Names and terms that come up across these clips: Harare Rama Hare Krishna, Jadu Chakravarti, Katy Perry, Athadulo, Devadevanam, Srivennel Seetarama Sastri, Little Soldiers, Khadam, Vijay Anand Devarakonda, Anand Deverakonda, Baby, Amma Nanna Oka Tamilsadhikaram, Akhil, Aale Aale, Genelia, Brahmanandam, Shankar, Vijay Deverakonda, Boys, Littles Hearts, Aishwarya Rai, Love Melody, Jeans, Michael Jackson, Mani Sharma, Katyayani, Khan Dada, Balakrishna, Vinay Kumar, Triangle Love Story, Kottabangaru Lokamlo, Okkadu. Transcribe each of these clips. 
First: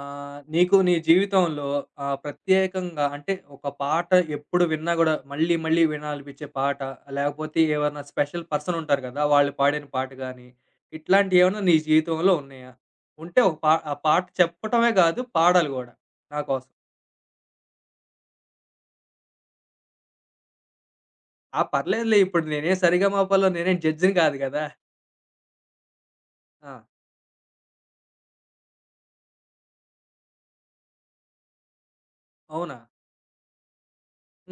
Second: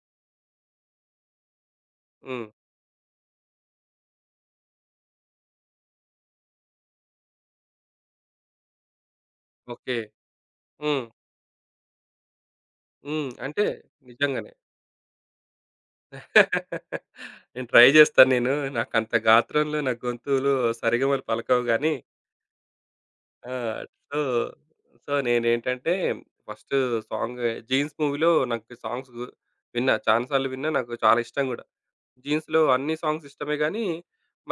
నీకు నీ జీవితంలో హ్మ్. ప్రత్యేకంగా అంటే ఒక పాట ఎప్పుడు విన్నా గూడా మళ్ళీ వినాలనిపించే పాట, లేకపోతే ఎవరైనా స్పెషల్ పర్సన్ ఉంటారు గదా! వాళ్ళు పాడిన ఓకే. పాట గానీ, హ్మ్. ఇట్లాంటియేమన్నా నీ జీవితంలో ఉన్నాయా? హ్మ్. ఉంటే ఒక అంటే పా ఆ పాట నిజంగానే. చెప్పటమే గాదు, పాడాలి గూడా నా కోసం. నేను ట్రై జేస్తాను నాకంత గాత్రంలో నా గొంతులో సరిగమలు ఆ! పలకవు గానీ పర్లేదులే ఇప్పుడు నేనేం 'సరిగమప'లో ఆ! నేనేం జడ్జిని సో, గాదు గదా! సో, నేనేంటంటే ఆ! ఫస్ట్ సాంగ్ 'జీన్స్' మూవీలో నాకు సాంగ్స్ గు విన్నా. చానా సార్లు విన్నా. నాకు చాలా ఇష్టం గూడా. 'జీన్స్‌లో' అవునా? అన్ని సాంగ్స్ ఇష్టమే గానీ,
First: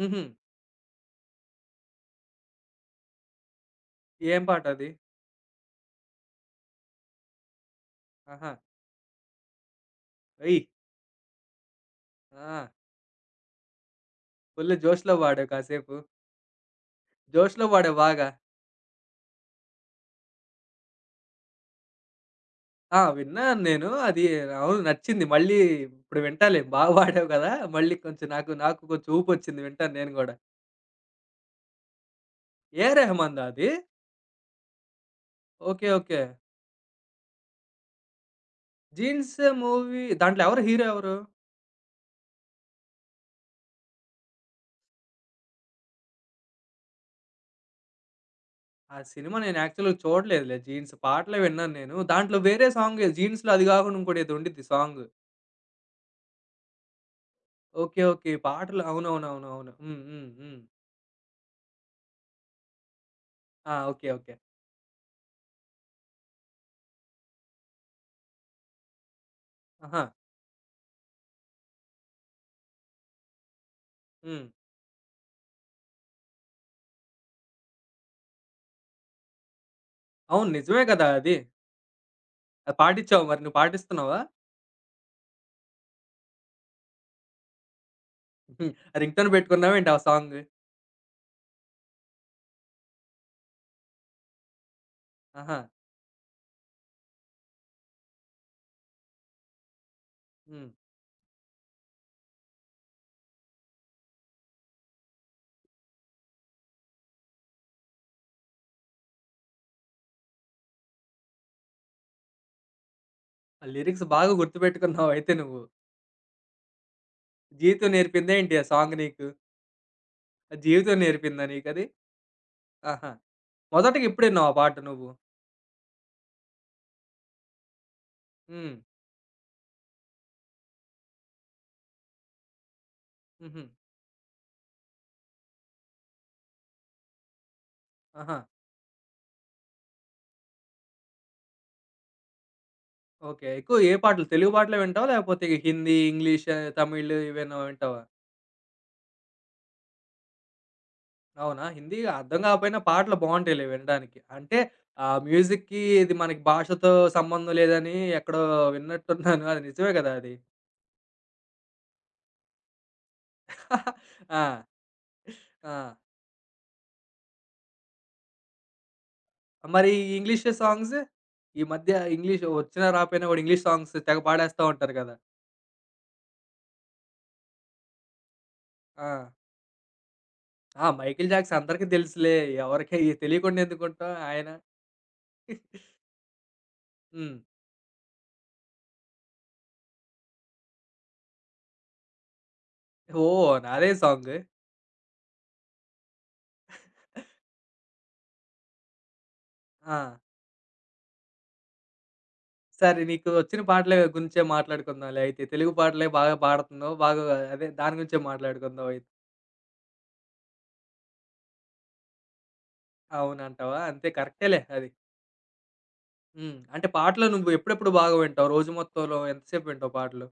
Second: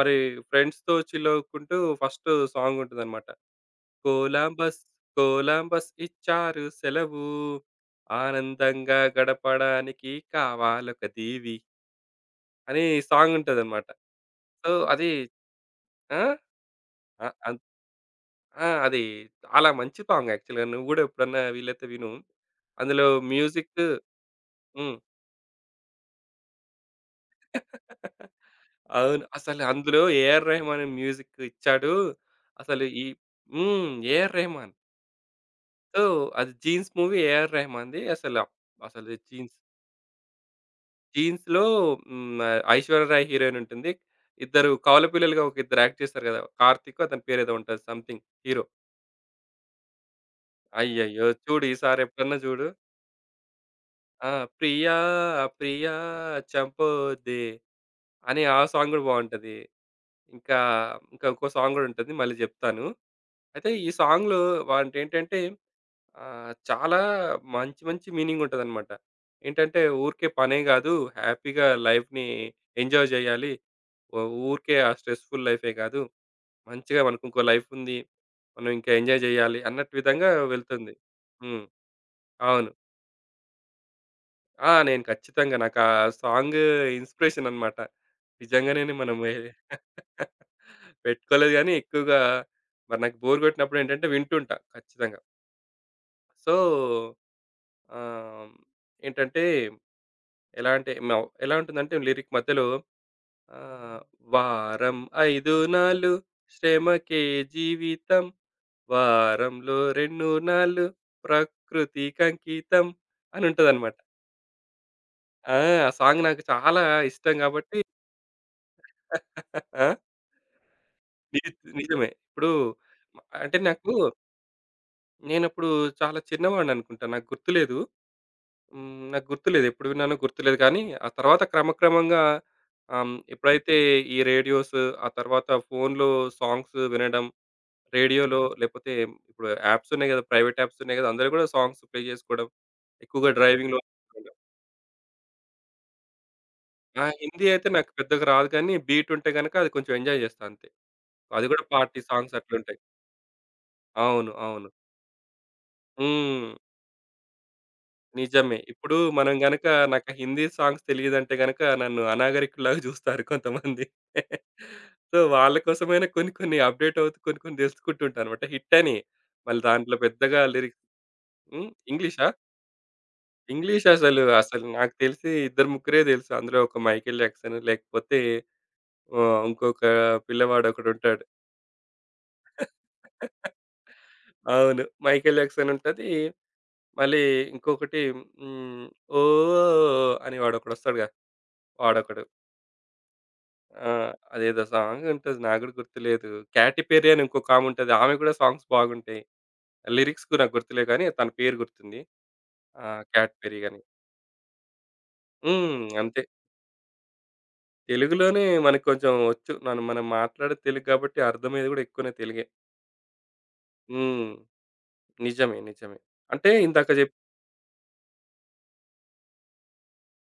మరి ఫ్రెండ్స్‌తో చిల్ అవుకుంటూ ఫస్ట్ సాంగుంటదనమాట. ఏం కోలంబస్ పాటది? కోలంబస్ ఇచ్చారు సెలవు. ఆహా! ఆనందంగా గడపడానికి ఒయ్! కావాలొక దీవి ఆ! అని సాంగుంటదనమాట. సో, ఫుల్ అది జోష్‌లో పాడావు కాసేపు. ఆ! అ అన్ జోష్‌లో పాడావు బాగా. ఆ! అది చాలా మంచి సాంగ్ యాక్చువల్‌గా. నువ్వు గూడా ఎప్పుడన్నా వీలైతే విను. ఆ! అందులో విన్నాను మ్యూజిక్. నేను. అది అవును హ్మ్. నచ్చింది. మళ్ళీ ఇప్పుడు వింటాలే బా పాడావు గదా! మళ్ళీ కొంచెం నాకు కొంచెం అవును. ఊపొచ్చింది. అసలు వింటాను అందులో నేను గూడా. ఏఆర్ రెహమాన్ మ్యూజిక్ ఇచ్చాడు. అసలు ఏఆర్ ఈ రెహమాన్‌దా అది? హ్మ్. AR Rahman. Okay. So, okay. అది 'జీన్స్' మూవీ ఏఆర్ రెహమాన్‌ది. అసలు 'జీన్స్' 'జీన్స్' మూవీ దాంట్లో ఎవరు హీరో ఎవరు? జీన్స్‌లో హ్మ్. 'ఐశ్వర్య రాయ్' హీరోయిన్ ఉంటుంది. ఇద్దరు కవల పిల్లలుగా ఒక ఇద్దరు యాక్ట్ చేస్తారు కదా! కార్తీకో అతని పేరేదో ఉంటది సంథింగ్ హీరో. ఆ సినిమా నేను యాక్చువల్‌గా చూడలేదులే, 'జీన్స్' అయ్యయ్యో! పాటలే చూడు విన్నాను నేను. ఈసారి ఎప్పుడన్నా దాంట్లో చూడు. వేరే సాంగ్ 'జీన్స్‌లో' అది గాకుండా ఇంకోటి ఆ! ఏదో ఉండిద్ది 'ప్రియా సాంగ్. 'ప్రియా చంపొద్దే' ఓకే. ఓకే. అని ఆ పాటలు సాంగ్ కూడా బావుంటది. అవునవునవునవును. హ్మ్. హ్మ్. ఇంకా, హ్మ్. ఇంకా ఇంకో సాంగ్ కూడా ఉంటుంది. మళ్ళీ చెప్తాను. అయితే ఆ! ఈ ఓకే. ఓకే. సాంగ్‌లో వానికేంటంటే చాలా మంచి మంచి మీనింగ్ ఉంటదనమాట. ఏంటంటే ఆహా! ఊరికే పనే కాదు, హ్యాపీగా లైఫ్‌ని ఎంజాయ్ చేయాలి. ఓ హ్మ్. ఊరికే ఆ స్ట్రెస్‌ఫుల్ లైఫే కాదు. మంచిగా మనకు ఇంకో లైఫ్ ఉంది. మనం ఇంకా ఎంజాయ్ చేయాలి అన్నట్టు విధంగా అవును నిజమే వెళ్తుంది. గదా! అది. హ్మ్. అవును. అది పాటించావా మరి? నువ్వు పాటిస్తున్నావా? ఆ! నేను ఖచ్చితంగా నాకు ఆ సాంగ్ ఇన్‌స్పిరేషన్ అన్నమాట. నిజంగానే రింగ్ మనం టోన్ ఏ. పెట్టుకున్నావేంటి ఆ సాంగ్? పెట్టుకోలేదు గానీ ఎక్కువగా మరి నాకు బోర్ కొట్టినప్పుడు ఏంటంటే వింటుంటా ఖచ్చితంగా. ఆహా! సో, ఆహ్, ఏంటంటే హ్మ్. ఎలా అంటే మ ఎలా ఉంటుందంటే లిరిక్ మధ్యలో ఆహ్, వారం 5 నాళ్ళు శ్రమకే జీవితం. వారంలో 2 నాళ్ళు ప్రకృతికంకితం అని ఆ ఉంటదనమాట. లిరిక్స్ బాగా గుర్తుపెట్టుకున్నావయితే ఆ! నువ్వు. ఆ సాంగ్ నాకు చాలా ఇష్టం కాబట్టి. 'జీవితం' నేర్పిందా ఏంటి ఆ సాంగ్ నీకు? ఆ! ఆ 'జీవితం' ని నేర్పిందా నీకది? నిజమే. ఇప్పుడు ఆహా! అంటే నాకు మొదటగా ఎప్పుడు ఇన్నావు ఆ పాట నువ్వు? నేనప్పుడు చాలా చిన్నవాడిననుకుంటా. నాకు గుర్తులేదు. హ్మ్. హ్మ్. నాకు గుర్తులేదు. ఎప్పుడు విన్నానో గుర్తులేదు కానీ, ఆ తర్వాత క్రమక్రమంగా హుహు. ఎప్పుడైతే ఈ రేడియోస్, ఆ తర్వాత ఫోన్‌లో సాంగ్స్ వినడం, ఆహా! రేడియోలో లేపోతే ఇప్పుడు యాప్స్ ఉన్నాయి గదా! ప్రైవేట్ యాప్స్ ఉన్నాయి గదా! అందులో గూడా సాంగ్స్ ప్లే జేసుకోవడం. ఎక్కువగా ఓకే. ఎక్కువ డ్రైవింగ్‌లో. ఏ పాటలు, తెలుగు పాటలే వింటావా? లేకపోతే హిందీ, ఇంగ్లీష్, ఆ! తమిళ్ హిందీ ఇవేనా అయితే నాకు వింటావా? పెద్దగా రాదు కానీ బీట్ ఉంటే గనక అది కొంచెం ఎంజాయ్ జేస్తా అంతే. అది అవునా? గూడా హిందీ పార్టీ సాంగ్స్ అర్థం కాకపోయినా అట్లుంటాయి. పాటలు బావుంటాయిలే వినడానికి. అవును. అంటే అవును. ఆ మ్యూజిక్‌కి ఇది మనకి హ్మ్. భాషతో సంబంధం లేదని ఎక్కడో నిజమే. ఇప్పుడు మనం విన్నట్టున్నాను. అది గనక నిజమే నాకు కదా అది? హిందీ సాంగ్స్ తెలీదంటే గనక నన్ను అనాగరికుల్లాగా జూస్తారు కొంతమంది. ఆ! సో, వాళ్ళ ఆ! కోసమైనా కొన్ని కొన్ని అప్‌డేట్ అవుతూ కొన్ని కొన్ని దెలుసుకుంటుంటా అనమాట. హిట్ అని. మళ్ళీ మరి దాంట్లో ఈ పెద్దగా ఇంగ్లీష్ లిరిక్స్. సాంగ్స్? ఈ హ్మ్. మధ్య ఇంగ్లీషా? ఇంగ్లీష్ వచ్చినా రాపోయినా గూడా ఇంగ్లీష్ ఇంగ్లీష్ సాంగ్స్ తెగ అసలు, పాడేస్తా అసలు నాకు ఉంటారు కదా! తెలిసి ఇద్దరు ముగ్గురే తెలుసు. అందులో ఒక 'మైకేల్ జాక్సన్' లేకపోతే ఆ! ఇంకొక ఆ! పిల్లవాడొకడుంటాడు. 'మైకేల్ జాక్సన్' అందరికి తెలుసులే. ఎవరికి తెలియకుండా ఎందుకుంటాం ఆయన. అవును. 'మైకేల్ జాక్సన్' ఉంటది. మళ్ళీ హ్మ్. ఇంకొకటి హ్మ్. 'ఓహ్!' అని వాడొకడొస్తాడుగా వాడొకడు. ఓహ్! అదే ఆ! సాంగ్. అదేదో సాంగ్ ఉంటది. నాకు కూడా గుర్తులేదు. 'క్యాటీ పెర్రీ' అని ఇంకొకామె ఉంటది. ఆమె కూడా సాంగ్స్ బాగుంటాయి. ఆ! లిరిక్స్ కూడా నాకు గుర్తులేవు గానీ తన పేరు గుర్తుంది. ఆ! సరే, నీకు 'క్యాట్ వచ్చిన పెర్రీ' అని. పాటల గురించే మాట్లాడుకుందాంలే అయితే. తెలుగు హ్మ్. పాటలే అంతే. బాగా పాడుతున్నావు. బాగా అదే దాని గురించే తెలుగులోనే మనకు మాట్లాడుకుందాం అయితే. కొంచెం వచ్చు. మనం మనం మాట్లాడేది తెలుగు కాబట్టి అర్థమయ్యేది గూడా ఎక్కువనే తెలుగే. అవునంటావా? అంతే హ్మ్. కరెక్టేలే అది. నిజమే. అంటే హ్మ్. అంటే ఇందాక జెప్ పాటలు నువ్వు ఎప్పుడెప్పుడు బాగా వింటావు? రోజు మొత్తంలో ఎంతసేపు వింటావు పాటలు?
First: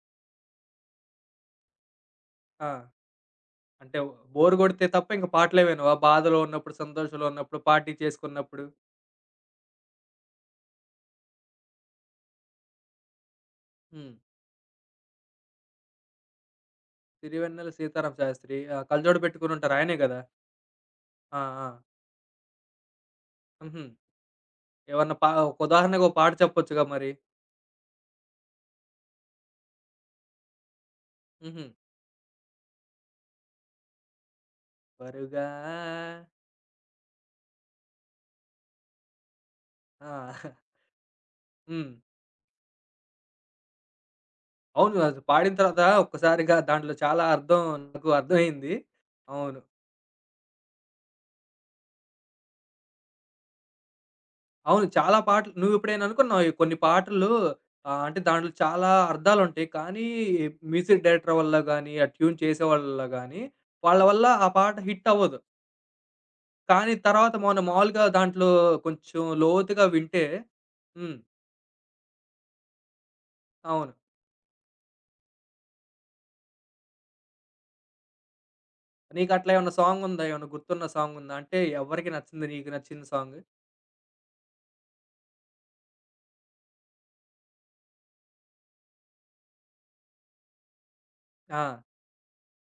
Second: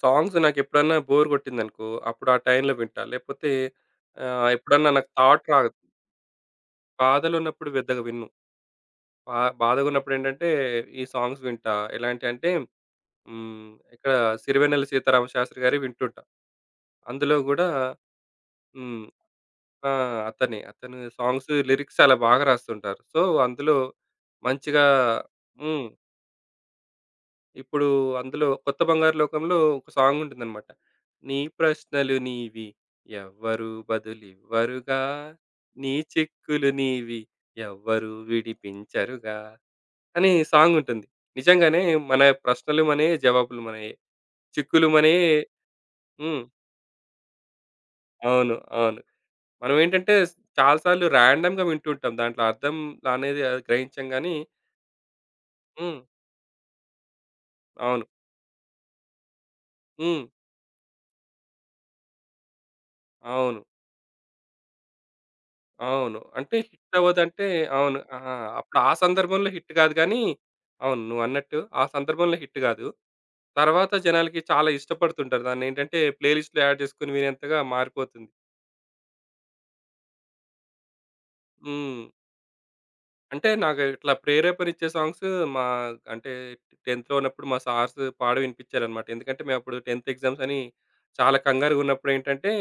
సాంగ్స్ నాకెప్పుడన్నా బోర్ గొట్టిందనుకో, అప్పుడు ఆ ఆ! టైంలో వింటా. లేపోతే అంటే బోర్ కొడితే ఎప్పుడన్నా నాకు తప్ప ఇంక థాట్ రాదు. పాటలేవినవా? బాధలో ఉన్నప్పుడు, సంతోషంలో ఉన్నప్పుడు, బాధలున్నప్పుడు పార్టీ పెద్దగా విన్ను. చేసుకున్నప్పుడు? బాధగున్నప్పుడేంటంటే ఈ సాంగ్స్ వింటా. ఎలాంటియంటే హ్మ్. ఇక్కడ హ్మ్. 'సిరివెన్నెల సీతారామ శాస్త్రి' గారివి వింటుంటా. అందులో గూడా 'సిరివెన్నెల సీతారామ శాస్త్రి' హ్మ్. కళ్ళజోడు పెట్టుకొనుంటారు. ఆ! ఆయనే గదా! అతనే. అతను ఆ! సాంగ్స్ ఆ! లిరిక్స్ అలా బాగా రాస్తుంటారు. సో, అందులో హుహు. మంచిగా ఏమన్నా పా ఒక హ్మ్. ఉదాహరణగా ఒక పాట చెప్పొచ్చుగా మరి? ఇప్పుడు అందులో 'కొత్త బంగారు లోకంలో' ఒక సాంగ్ ఉంటుందన్నమాట. నీ హుహు. ప్రశ్నలు నీవి ఎవ్వరు బదులివ్వరుగా, బరుగా నీ చిక్కులు నీవి ఎవ్వరు విడిపించరుగా అని ఆ! సాంగ్ ఉంటుంది. నిజంగానే హ్మ్. మన ప్రశ్నలు మనయే, జవాబులు మనయే. చిక్కులు అవును. అది మనయే. పాడిన తర్వాత హ్మ్. ఒక్కసారిగా దాంట్లో చాలా అర్థం నాకు అవును. అర్థమైంది. అవును. అవును. మనం ఏంటంటే చాలా సార్లు ర్యాండమ్‌గా వింటుంటాం. దాంట్లో అర్థం అనేది అది గ్రహించం గానీ అవును. చాలా పాటలు హ్మ్. నువ్వెప్పుడైనా అనుకున్నావా? ఈ కొన్ని పాటలు అవును. అంటే దాంట్లో చాలా అర్థాలుంటాయి. కానీ హ్మ్. మ్యూజిక్ డైరెక్టర్ వల్ల గానీ, ఆ ట్యూన్ చేసేవాళ్ళ గానీ, అవును. వాళ్ళ వల్ల ఆ పాట హిట్ అవ్వదు. అవును. అంటే కానీ హిట్ తర్వాత అవ్వదంటే మనం అవును. మామూలుగా ఆ! దాంట్లో అప్పుడు ఆ కొంచెం సందర్భంలో హిట్ లోతుగా కాదు గానీ వింటే అవును. హ్మ్. నువ్వన్నట్టు ఆ సందర్భంలో హిట్ కాదు. తర్వాత అవును. జనాలకి చాలా ఇష్టపడుతుంటారు. దాన్నేంటంటే ప్లే లిస్ట్‌లో యాడ్ చేసుకొని వినేంతగా మారిపోతుంది. నీకట్లా ఏమన్నా సాంగుందా? ఏమన్నా గుర్తున్న సాంగుందా? అంటే హ్మ్. ఎవరికి నచ్చింది నీకు నచ్చిన సాంగ్? అంటే నాకు ఇట్లా ప్రేరేపణిచ్చే సాంగ్స్ మా అంటే 10థ్ ఉన్నప్పుడు మా సార్స్ పాడి వినిపించారనమాట. ఎందుకంటే మేము అప్పుడు 10థ్ ఎగ్జామ్స్ అని చాలా ఆ! కంగారుగున్నప్పుడు ఏంటంటే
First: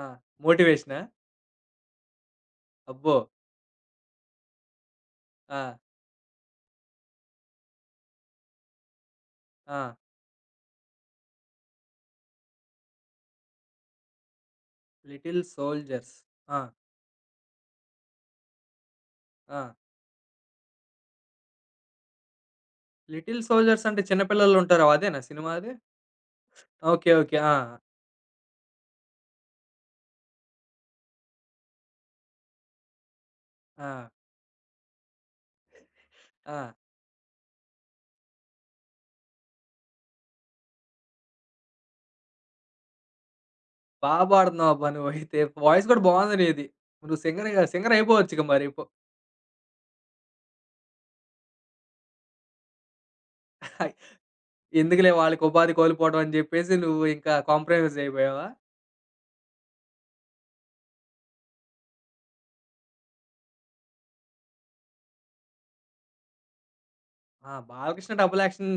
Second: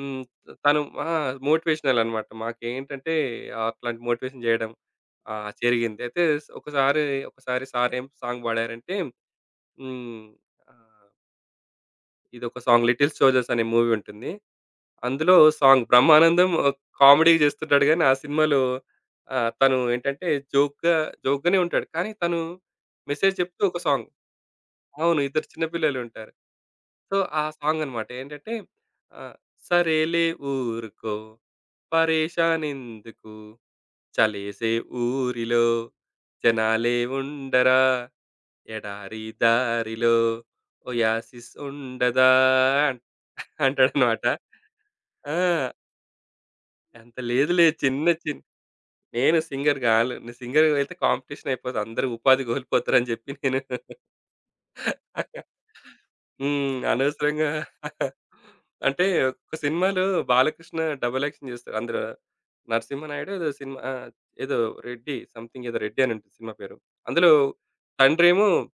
ఆ! తను మోటివేషనా? ఆ! మోటివేషనల్ అనమాట. మాకేంటంటే అబ్బో! అట్లాంటి మోటివేషన్ జేయడం ఆ! ఆ! జరిగింది. అయితే ఒకసారి సార్ ఏం సాంగ్ పాడారంటే ఆ! హ్మ్. ఆహ్, ఇదొక సాంగ్ 'లిటిల్ సోల్జర్స్' అనే మూవీ ఉంటుంది. అందులో 'లిటిల్ సాంగ్ సోల్జర్స్' బ్రహ్మానందం ఆ! కామెడీ చేస్తుంటాడు గానీ, ఆ సినిమాలో ఆ! తను ఏంటంటే జోక్‌గా జోక్‌గానే ఉంటాడు. కానీ తను మెసేజ్ 'లిటిల్ చెప్తూ ఒక సోల్జర్స్' అంటే సాంగ్. చిన్న పిల్లలుంటారు అవును. అదేనా ఇద్దరు సినిమా చిన్న అది? పిల్లలుంటారు. ఓకే. So, okay. ఆ ఆ! సాంగ్ అన్నమాట. ఏంటంటే ఆహ్, సరేలే, ఊరుకో, పరేషాన్ ఎందుకు, ఆ! చలేసే ఊరిలో ఆ! జనాలే ఉండరా, ఎడారి దారిలో ఒయాసిస్ ఉండదా బా అంటాడన్నమాట. పాడుతున్నావు అబ్బా! నువ్వైతే. ఆ! వాయిస్ కూడా బావుంది నీది. అంత నువ్వు సింగర్‌గా లేదులే. సింగర్ చిన్న చిన్ అయిపోవచ్చుగా మరి. పో నేను సింగర్ గాను. నేను సింగర్ అయితే కాంపిటీషన్ అయిపోతది. అందరూ ఉపాధి కోల్పోతారని జెప్పి నేను హయ్ ఎందుకులే, వాళ్ళకి ఉపాధి కోల్పోవడం అని జెప్పేసి హ్మ్. నువ్వు ఇంకా అనవసరంగా. కాంప్రమైజ్ అయిపోయావా? అంటే ఒక సినిమాలో బాలకృష్ణ డబుల్ యాక్షన్ జేస్తాడు. అందులో నరసింహనాయుడు ఏదో సినిమా ఆ! ఏదో రెడ్డి సంథింగ్ ఏదో రెడ్డి అని ఉంటుంది సినిమా పేరు. అందులో ఆ! 'బాలకృష్ణ డబుల్ తండ్రేమో యాక్షన్'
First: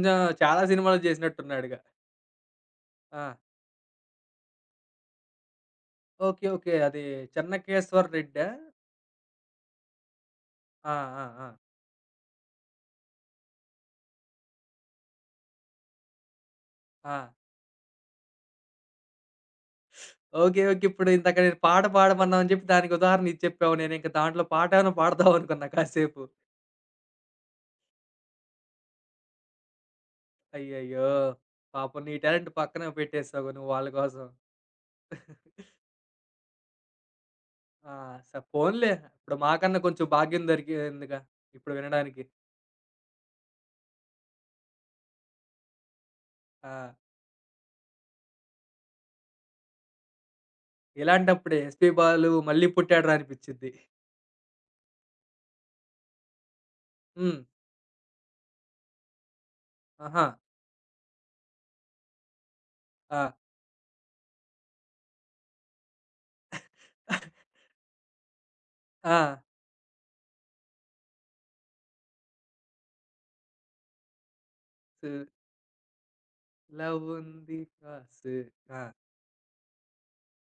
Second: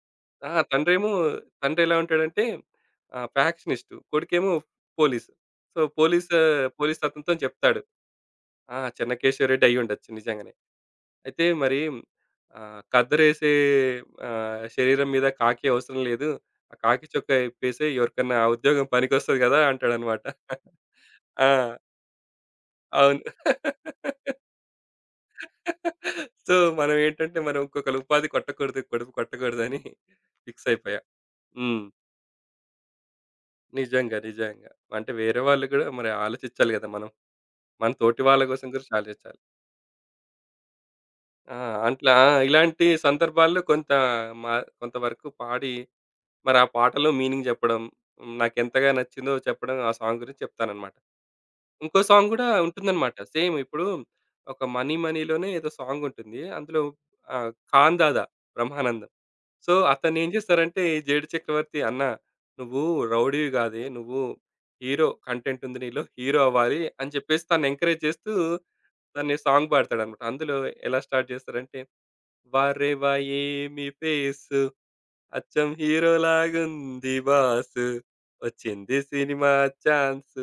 ఆ! చాలా సినిమాలో జేసినట్టున్నాడుగా. తండ్రి ఎలా ఉంటాడంటే ఆ! ఫ్యాక్షనిస్టు. కొడుకేమో police. So, okay. Okay. Police అది అతనితోని చెప్తాడు. 'చెన్నకేశవ రెడ్డా'? ఆ! చెన్నకేశవ రెడ్డి అయ్యుండొచ్చు నిజంగానే. ఆ! ఆ! అయితే ఆ! మరి ఆహ్, కద్దరేసే శరీరం మీద కాకి అవసరం లేదు. ఆ కాకి ఆ! చొక్కా ఇప్పేసేయ్, ఎవరికన్నా ఆ ఉద్యోగం పనికొస్తది గదా! అంటాడనమాట. ఓకే. ఓకే. ఇప్పుడు ఇందాక నేను ఆ! పాట పాడమన్నావు అని జెప్పి దానికి అవును. ఉదాహరణ ఇది చెప్పావు. నేనింక దాంట్లో పాట ఏమైనా పాడతావనుకున్నా కాసేపు. సో, మనం ఇంకొకళ్ళ ఉపాధి కొట్టకూడదు, కడుపు కొట్టకూడదని ఫిక్స్ అయిపోయా. అయ్యయ్యో! హ్మ్. పాపం నీ టాలెంట్ పక్కన పెట్టేసావు నువ్వు వాళ్ళ నిజంగా. కోసం. నిజంగా. అంటే వేరే వాళ్ళు గూడా మరి ఆలోచించాలి గదా! మనం. మన ఆ! తోటి స వాళ్ళ కోసం పోనీలే గురించి ఇప్పుడు ఆలోచించాలి. మాకన్నా కొంచెం భాగ్యం దొరికిందిగా ఆ! ఇప్పుడు అట్లా వినడానికి. ఇలాంటి సందర్భాల్లో కొంత మా కొంతవరకు పాడి, మరి ఆ ఆ! పాటలో మీనింగ్ చెప్పడం, హ్మ్, నాకెంతగా నచ్చిందో చెప్పడం, ఆ సాంగ్ గురించి చెప్తాననమాట. ఇలాంటప్పుడే 'ఎస్‌పీ ఇంకో సాంగ్ బాలు' గూడా మళ్ళీ పుట్టాడురా ఉంటుందనమాట. సేమ్ అనిపిచ్చిద్ది. ఇప్పుడు ఒక 'మనీ మనీ'లోనే ఏదో సాంగ్ ఉంటుంది. అందులో హ్మ్. 'ఖాన్ దాదా' 'బ్రహ్మానందం'. సో, ఆహా! అతనేం చేస్తారంటే ఈ 'జేడు చక్రవర్తి' అన్న నువ్వు ఆ! రౌడీవి గాదే, నువ్వు హీరో కంటెంట్ ఉంది నీలో. హీరో అవ్వాలి అని చెప్పేసి తనని ఎంకరేజ్ చేస్తూ ఆ! తను సాంగ్ పాడతాడనమాట. అందులో ఎలా స్టార్ట్ చేస్తారంటే వారెవా, ఏమి ఫేసు, సు అచ్చం హీరో లాగుంది లవుంది బాసు, రాసు ఆ! వచ్చింది సినిమా ఛాన్స్,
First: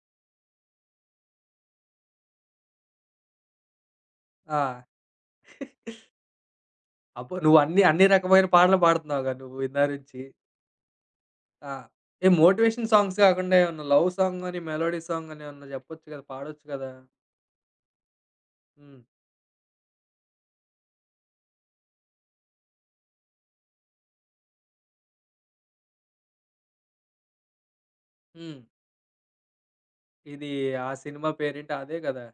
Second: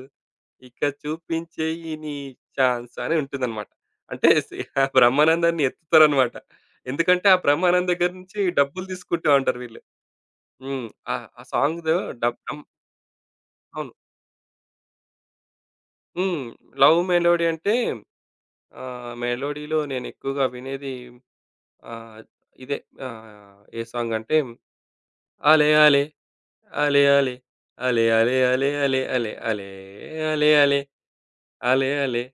ఇక చూపించేయి నీ ఛాన్స్ అని ఉంటుందన్నమాట. అంటే ఆ! ఆ బ్రహ్మానందాన్ని ఎత్తుతారన్నమాట. ఎందుకంటే ఆ అబ్బో! నువ్వు అన్ని, బ్రహ్మానందం అన్ని దగ్గర నుంచి రకమైన పాటలు డబ్బులు తీసుకుంటా పాడుతున్నావుగా ఉంటారు నువ్వు వీళ్ళు. ఇందాక నుంచి. హ్మ్. ఆ! ఆ ఆ! సాంగ్‌లో ఏ డబ్ బ్రహ్మ్ మోటివేషన్ సాంగ్స్ కాకుండా ఏమన్నా అవును. లవ్ సాంగ్ అని, మెలోడీ సాంగ్ అని ఏమన్నా చెప్పొచ్చు కదా! హ్మ్. పాడొచ్చు కదా! 'లవ్ మెలోడీ' అంటే హ్మ్. మెలోడీలో నేను ఎక్కువగా వినేది ఆహ్, ఇదే ఏ సాంగ్ అంటే 'ఆలే ఆలే.' అలే అలే. అలే అలే హ్మ్. అలే అలే అలే అలే అలే ఇది అలే ఆ సినిమా పేరేంటి అలే అదే అలే గదా!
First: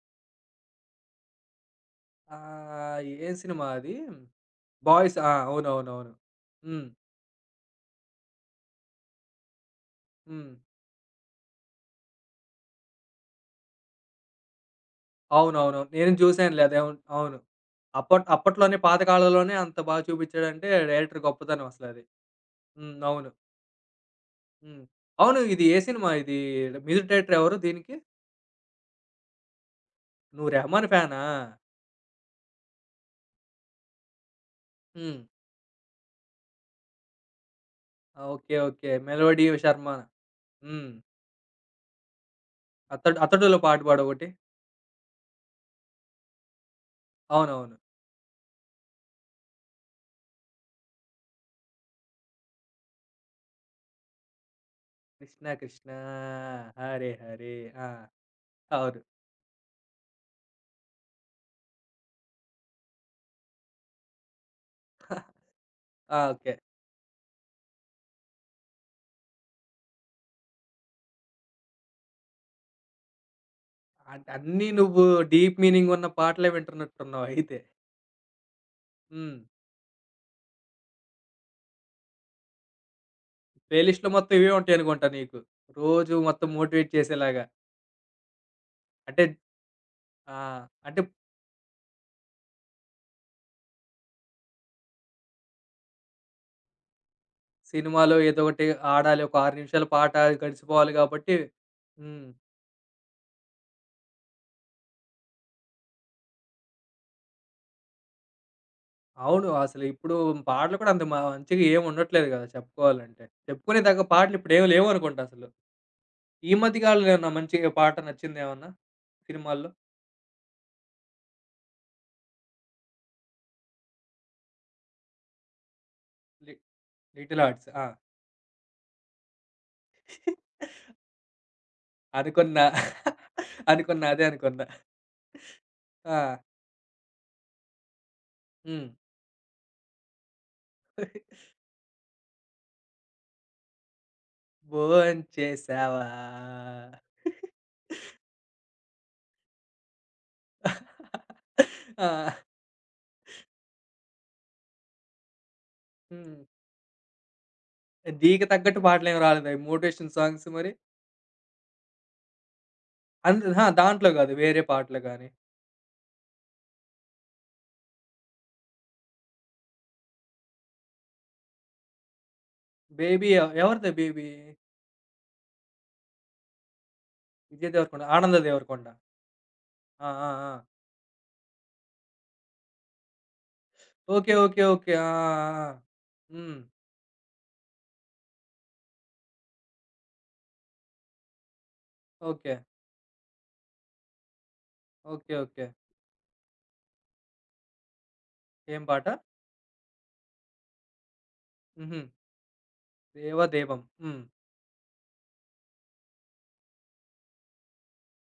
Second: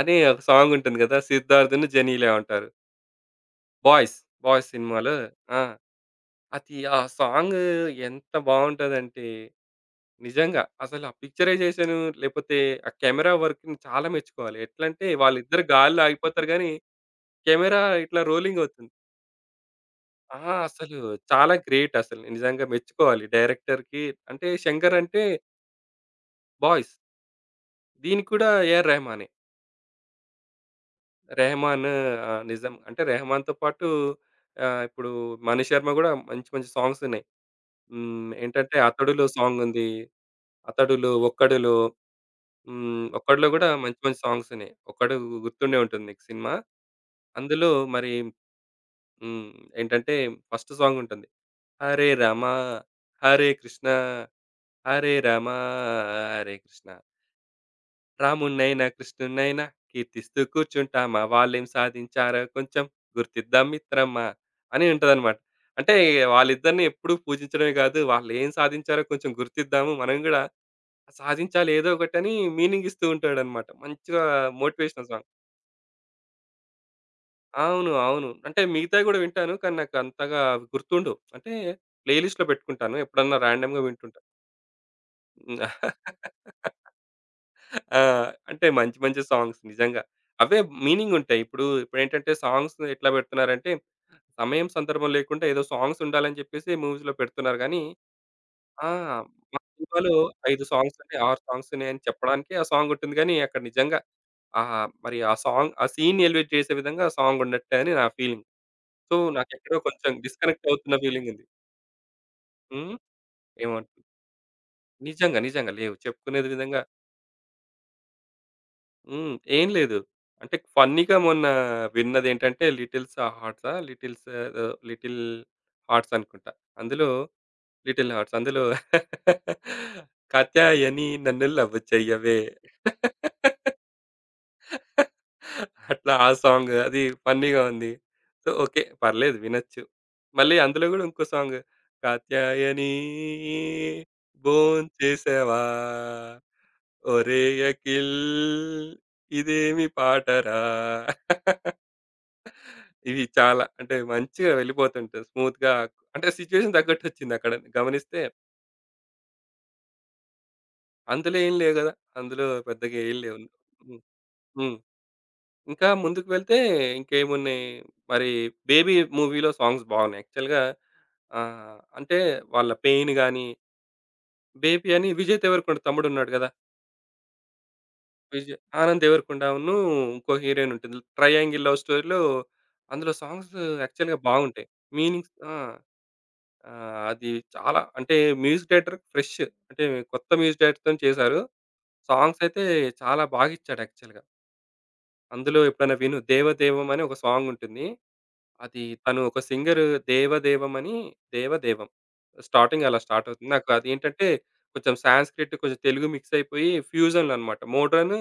అని ఒక సాంగ్ ఉంటుంది కదా! 'సిద్ధార్థ్‌ను, జెనీలా' ఉంటారు. ఆహ్, ఏం సినిమా అది? 'బాయ్స్', 'బాయ్స్' సినిమాలో 'బాయ్స్' ఆ! ఆ! అవునవునవును. అది హ్మ్. ఆ సాంగ్ ఎంత బావుంటదంటే హ్మ్. నిజంగా అసలు ఆ పిక్చరైజేషన్ లేకపోతే ఆ కెమెరా వర్క్‌ని చాలా మెచ్చుకోవాలి. ఎట్లంటే వాళ్ళిద్దరు అవునవును. గాల్లో నేను ఆగిపోతారు చూసానులే గానీ అది. అవును. అవును. కెమెరా ఇట్లా అప్పట్ రోలింగ్ అప్పట్లోనే అవుతుంది. పాతకాలంలోనే అంత బాగా ఆ! చూపిచ్చాడంటే అసలు డైరెక్టర్ చాలా గొప్పతనం గ్రేట్ అసలది. అసలు నిజంగా హ్మ్. మెచ్చుకోవాలి అవును. డైరెక్టర్‌కి. అంటే హ్మ్. శంకర్ అంటే అవును. ఇది ఏ సినిమా ఇది? 'బాయ్స్'. మ్యూజిక్ డైరెక్టర్ ఎవరు దీనికి? దీనికి కూడా ఏఆర్ రెహమానే. నువ్వు 'రెహమాన్' ఫ్యానా? 'రెహమాన్' నిజం అంటే 'రెహమాన్‌తో' పాటు ఇప్పుడు హ్మ్. 'మణి శర్మ' గూడా మంచి మంచి సాంగ్స్ ఉన్నాయి. ఆ! హ్మ్. ఓకే. ఏంటంటే ఓకే. 'అతడులో' 'మెలోడీ సాంగ్ ఉంది. శర్మ' హ్మ్. 'అతడులో', 'ఒక్కడులో' హ్మ్. అతడు 'ఒక్కడులో' 'అతడులో' గూడా పాట మంచి మంచి పాడొకటి. సాంగ్స్ ఉన్నాయి. 'ఒక్కడు' గుర్తుండే ఉంటుంది మీకు సినిమా. అందులో అవునవును. మరి హ్మ్. ఏంటంటే ఫస్ట్ సాంగ్ ఉంటుంది. హరే రామ హరే కృష్ణ, హరే రామ 'కృష్ణ కృష్ణ హరే కృష్ణ. హరే హరే' ఆ! రామున్నైనా అవును. కృష్ణున్నైనా కీర్తిస్తూ కూర్చుంటామా, వాళ్ళేం సాధించారో కొంచెం గుర్తిద్దాం మిత్రమా అని ఉంటదనమాట. అంటే ఆ! ఓకే. వాళ్ళిద్దరిని ఎప్పుడూ పూజించడమే కాదు, వాళ్ళేం సాధించారో కొంచెం గుర్తిద్దాము. మనం గూడా సాధించాలి ఏదో ఒకటని మీనింగ్ ఇస్తూ ఉంటాడనమాట. మంచిగా అంటే అన్నీ నువ్వు మోటివేషనల్ సాంగ్. డీప్ మీనింగ్ ఉన్న పాటలే వింటున్నట్టున్నావు అయితే. అవును. అంటే మిగతావి గూడా హ్మ్. వింటాను. కానీ నాకు అంతగా గుర్తుండవు. అంటే ప్లే లిస్ట్‌లో పెట్టుకుంటాను. ఎప్పుడన్నా ప్లే ర్యాండమ్‌గా లిస్ట్‌లో వింటుంటా. మొత్తం ఇవే ఉంటాయనుకుంటా నీకు. హ్మ్. రోజు మొత్తం మోటివేట్ చేసేలాగా. ఆ! అంటే మంచి మంచి అంటే సాంగ్స్ నిజంగా. ఆ! అవే అంటే మీనింగుంటాయి. ఇప్పుడేంటంటే సాంగ్స్ ఎట్లా పెడుతున్నారంటే, సమయం, సందర్భం లేకుండా ఏదో సాంగ్స్ ఉండాలని చెప్పేసి మూవీస్‌లో పెడుతున్నారు గానీ, సినిమాలో ఏదో ఒకటి ఆ! ఆడాలి. ఒక 6 మా నిమిషాల సినిమాలో పాట 5 గడిచిపోవాలి సాంగ్స్ ఉన్నాయి, కాబట్టి 6 సాంగ్స్ ఉన్నాయని హ్మ్. చెప్పడానికి ఆ సాంగుంటుంది గానీ, అక్కడ నిజంగా మరి ఆ సాంగ్ ఆ సీన్‌ని ఎలివేట్ చేసే విధంగా ఆ సాంగ్ ఉన్నట్టే అని నా ఫీలింగ్. సో, అవును. నాకెక్కడో అసలు కొంచెం ఇప్పుడు డిస్కనెక్ట్ పాటలు కూడా అవుతున్న అంత మ ఫీలింగుంది. మంచిగా ఏమి ఉండట్లేదు కదా! హ్మ్. చెప్పుకోవాలంటే. చెప్పుకునే దగ్గ ఏమంటారు? పాటలు ఇప్పుడేమి లేవనుకుంటా నిజంగా. అసలు. నిజంగా లేవు. చెప్పుకునే ఈ మధ్య విధంగా కాలంలో ఏమన్నా మంచి పాట నచ్చిందేమన్నా? హ్మ్. ఏం సినిమాల్లో? లేదు. అంటే ఫన్నీగా మొన్న విన్నదేంటంటే 'లిటిల్స్ హార్ట్సా' 'లిటిల్స్' ఏదో 'లిటిల్ హార్ట్స్' అనుకుంటా. లి అందులో 'లిటిల్ హార్ట్స్.' ఆ! 'లిటిల్ హార్ట్స్' అందులో 'కాత్యాయని నన్ను లవ్ చెయ్యవే.' అనుకున్నా. అనుకున్నా. అదే అనుకున్నా. అట్లా ఆ! ఆ సాంగ్ అది ఫన్నీగా ఉంది. So, okay. హ్మ్. పర్లేదు వినొచ్చు. మళ్ళీ అందులో గూడా ఇంకో సాంగ్ కాత్యాయని భోంచేసావా, భోంచేశావా? ఒరేయ్ అఖిల్ ఇదేమి పాటరా. ఆ! ఇవి చాలా అంటే మంచిగా వెళ్ళిపోతుంటది. స్మూత్‌గా అంటే హ్మ్. సిట్యుయేషన్ తగ్గట్టొచ్చిందక్కడ గమనిస్తే. దీనికి తగ్గట్టు పాటలేమి రాలేదా? మోటివేషన్ సాంగ్స్ మరి? అందులో ఏం లేవు గదా! అందులో పెద్దగా ఏం లేవు. అందు అహా! హ్మ్. దాంట్లో గాదు. వేరే హ్మ్. పాటలు గాని. ఇంకా ముందుకు వెళ్తే ఇంకేమున్నాయి మరి. 'బేబీ' మూవీలో సాంగ్స్ బాగున్నాయి. యాక్చువల్‌గా అంటే వాళ్ళ పెయిన్ 'బేబీ' ఎ గాని ఎవరిది 'బేబీ'? 'బేబీ' అని విజయ్ దేవరకొండ తమ్ముడున్నాడు గదా! విజయ్ దేవరకొండ, 'ఆనంద విజయ్ దేవరకొండ.' ఆనంద్ దేవరకొండను ఆ! ఆ! ఇంకో ఆ! హీరోయిన్ ఉంటుంది. 'ట్రయాంగిల్ లవ్ స్టోరీలో' అందులో సాంగ్స్ యాక్చువల్‌గా ఓకే. ఓకే. బాగుంటాయి. ఓకే. ఆ! మీనింగ్స్ ఆ! ఆ! ఆ! హ్మ్. అది చాలా అంటే మ్యూజిక్ డైరెక్టర్ ఫ్రెష్ అంటే కొత్త మ్యూజిక్ డైరెక్టర్‌తోని చేశారు. Songs okay. అయితే చాలా బాగిచ్చాడు యాక్చువల్‌గా. ఓకే. అందులో ఓకే. ఎప్పుడైనా విను 'దేవదేవం' అని ఒక సాంగ్ ఉంటుంది. ఏం అది పాట? తను ఒక సింగరు 'దేవదేవం' అని 'దేవదేవం.' హుహు. స్టార్టింగ్ అలా స్టార్ట్ అవుతుంది. నాకు 'దేవదేవం.' హ్మ్. అదేంటంటే కొంచెం సాంస్క్రిట్, కొంచెం తెలుగు మిక్స్ అయిపోయి ఫ్యూజన్‌లో అన్నమాట. మోడ్రను,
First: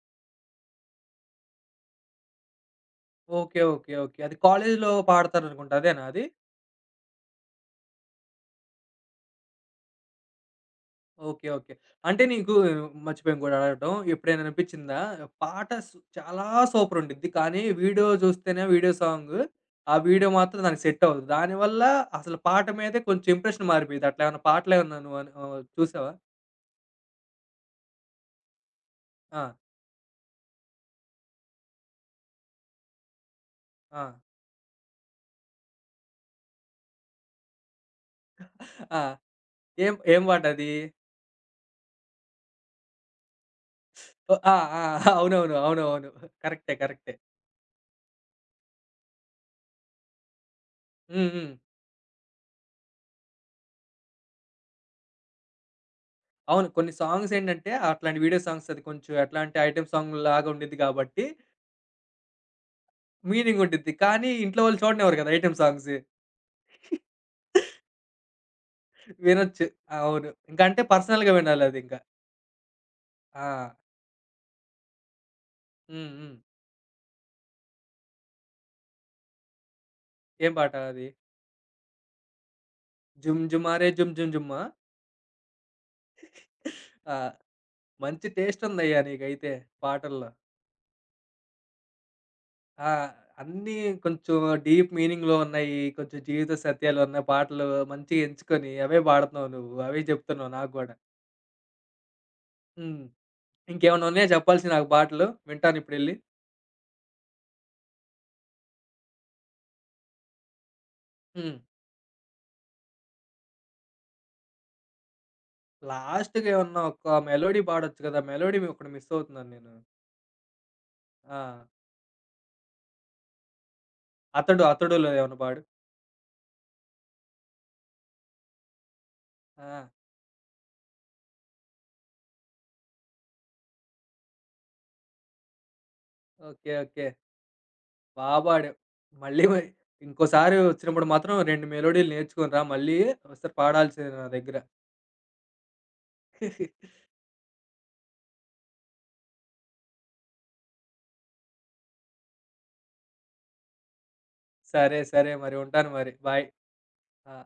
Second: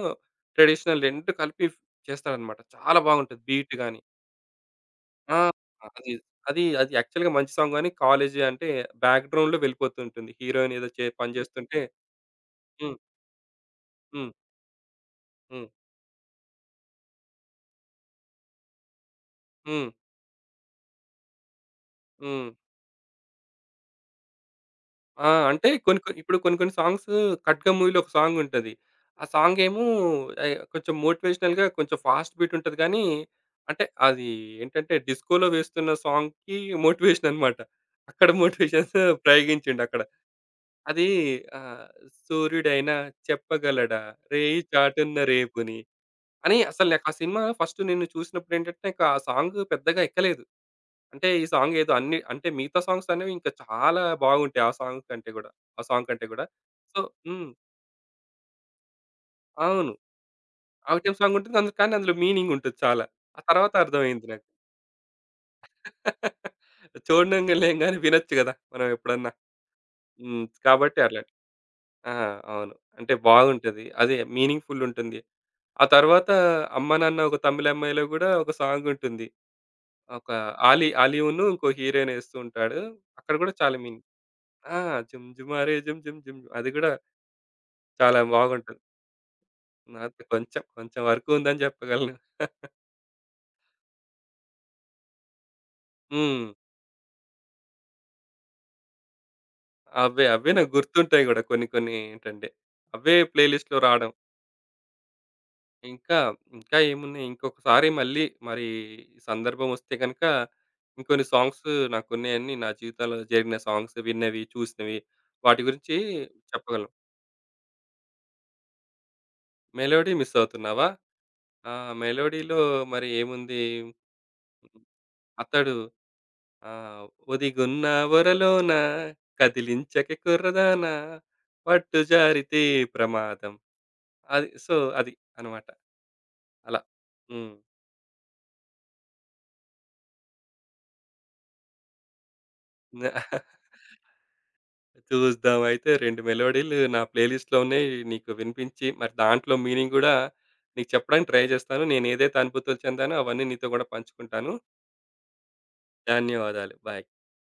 ట్రెడిషనల్ 2 కలిపి చేస్తాడన్నమాట. చాలా బాగుంటది ఓకే. Beat okay. గాని. ఓకే. అది కాలేజీలో ఆ! పాడతారనుకుంటా. అదేనా అది అది? అది అది యాక్చువల్‌గా మంచి సాంగ్ గాని కాలేజీ అంటే బ్యాక్‌గ్రౌండ్‌లో వెళ్ళిపోతుంటుంది. హీరోయిన్ ఏదో పని ఓకే. ఓకే. చేస్తుంటే అంటే నీకు హ్మ్. మర్చిపోయాను కూడా అడగటం. హ్మ్. ఎప్పుడైనా అనిపించిందా? హ్మ్. పాట సు చాలా సూపర్ ఉండిద్ది. కానీ వీడియో చూస్తేనే వీడియో సాంగ్. హ్మ్. ఆ వీడియో మాత్రం దానికి సెట్ అవ్వదు. దానివల్ల అసలు హ్మ్. పాట మీదే కొంచెం ఇంప్రెషన్ మారిపోయిద్ది. అట్లా ఏమైనా పాటలు ఏమన్నా పాటలేమన్నా నువ్వు ఆ! అను అంటే కొన్ని చూసావా? కొన్ని ఇప్పుడు కొన్ని కొన్ని సాంగ్స్ 'ఖడ్గం' మూవీలో ఒక సాంగ్ ఉంటది. ఆ ఆ! సాంగ్ ఏమో కొంచెం మోటివేషనల్‌గా కొంచెం ఫాస్ట్ బీట్ ఉంటది గానీ, అంటే ఆ! అది ఏంటంటే డిస్కోలో వేస్తున్న సాంగ్‌కి మోటివేషన్ అన్నమాట. అక్కడ మోటివేషన్స్ ఆ! ప్రయోగించిండు ఏం అక్కడ. ఏం పాటది? అది ఆహ్, సూర్యుడైనా చెప్పగలడా ఓహ్! ఆ! రేయి ఆ! చాటున్న అవునవును. రేపుని అవునవును. అని. కరెక్టే. అసలు నాకు ఆ కరెక్టే. సినిమా ఫస్ట్ నేను చూసినప్పుడు ఏంటంటే, నాకు ఆ సాంగ్ పెద్దగా ఎక్కలేదు. అంటే హ్మ్. ఈ హ్మ్. సాంగ్ ఏదో అన్ని అంటే మిగతా సాంగ్స్ అనేవి ఇంకా చాలా బాగుంటాయి. ఆ సాంగ్ కంటే గూడా. అవును. కొన్ని సో సాంగ్స్ హ్మ్. ఏంటంటే, అట్లాంటి వీడియో సాంగ్స్ అది కొంచెం ఎట్లాంటి ఐటెమ్ అవును. సాంగ్‌లాగా ఉండిద్ది ఐటెమ్ కాబట్టి, సాంగ్ ఉంటుంది. అందులో కానీ అందులో మీనింగ్ ఉంటుంది చాలా. ఆ మీనింగ్ తర్వాత ఉండిద్ది. అర్థమైంది కానీ నాకు. ఇంట్లో వాళ్ళు చూడనివ్వరు కదా! Item songs. చూడనంగానే గాని వినొచ్చు గదా! మనం ఎప్పుడన్నా. వినొచ్చు. అవును. హ్మ్. ఇంక అంటే కాబట్టి అట్లా. పర్సనల్‌గా వినాలదింక. ఆ! అవును. అంటే ఆ! బాగుంటది. అదే మీనింగ్‌ఫుల్ ఉంటుంది. ఆ హ్మ్. తర్వాత హ్మ్. 'అమ్మ నాన్న ఒక తమిళ్ అమ్మాయిలో' గూడా ఒక సాంగ్ ఉంటుంది. ఒక ఏం పాట ఆలీ అది? ఆలీవును ఇంకో హీరోయిన్ ఏస్తూ ఉంటాడు. అక్కడ 'జుమ్ గూడా చాలా జుమారే మీనింగ్. జుమ్ జుమ్ జుమ్మా'? ఆ! 'జుమ్ జుమారే జుమ్ జుమ్ జుమ్' జుమ్, అది గూడా ఆ! చాలా మంచి టేస్ట్ బాగుంటది. ఉందయ్యా నీకైతే నాది పాటల్లో. కొంచెం వరకు ఉందని చెప్పగలను. ఆ! అన్నీ కొంచెం డీప్ మీనింగ్‌లో ఉన్నాయి. కొంచెం హ్మ్. జీవిత సత్యాలున్న పాటలు మంచిగా ఎంచుకొని అవే పాడుతున్నావు నువ్వు. అవే అవే చెప్తున్నావు నాకు నాకు గూడా. గుర్తుంటాయి గూడా కొన్ని కొన్ని ఏంటంటే, హ్మ్. అవే ప్లే లిస్ట్‌లో ఇంకేమన్నా రావడం. ఉన్నాయా చెప్పాల్సియి నాకు పాటలు? వింటానిప్పుడెళ్ళి. ఇంకా, ఇంకా ఏమున్నాయి ఇంకొకసారి మళ్ళీ మరి ఈ సందర్భం వస్తే గనక, ఇంకొన్ని హ్మ్. సాంగ్స్ నాకున్నాయన్ని నా జీవితంలో జరిగిన సాంగ్స్ విన్నవి, చూసినవి వాటి గురించి లాస్ట్‌గా ఏమన్నా చెప్పగలను. ఒక్క మెలోడీ పాడొచ్చు కదా! మెలోడీ ఒకటి మిస్ అవుతున్నాను నేను. 'మెలోడీ' మిస్ అవుతున్నావా? ఆ! ఆ! 'మెలోడీ'లో మరి ఏముంది? 'అతడు' 'అతడులో' ఏమన్నా పాడు. అతడు ఆ! ఒదిగున్న ఒరలోన ఆ! కదిలించకే కుర్రదాన, పట్టు జారితే ప్రమాదం. అది. సో, అది అనమాట ఓకే. అలా. ఓకే. హ్మ్. బా పాడావు. మళ్ళీ మ ఇంకోసారి వచ్చినప్పుడు మాత్రం 2 మెలోడీలు నేర్చుకొని రా మళ్ళీ ఒకసారి పాడాల్సిందే నా దగ్గర. చూద్దాం అయితే 2 మెలోడీలు నా ప్లే లిస్ట్‌లో ఉన్నాయి. నీకు వినిపించి మరి దాంట్లో మీనింగ్ గూడా నీకు చెప్పడానికి ట్రై చేస్తాను. నేనేదైతే అనుభూతులు చెందానో అవన్నీ నీతో గూడా పంచుకుంటాను. సరే. సరే. మరి ఉంటాను మరి. బాయ్. ధన్యవాదాలు. బాయ్. ఆ!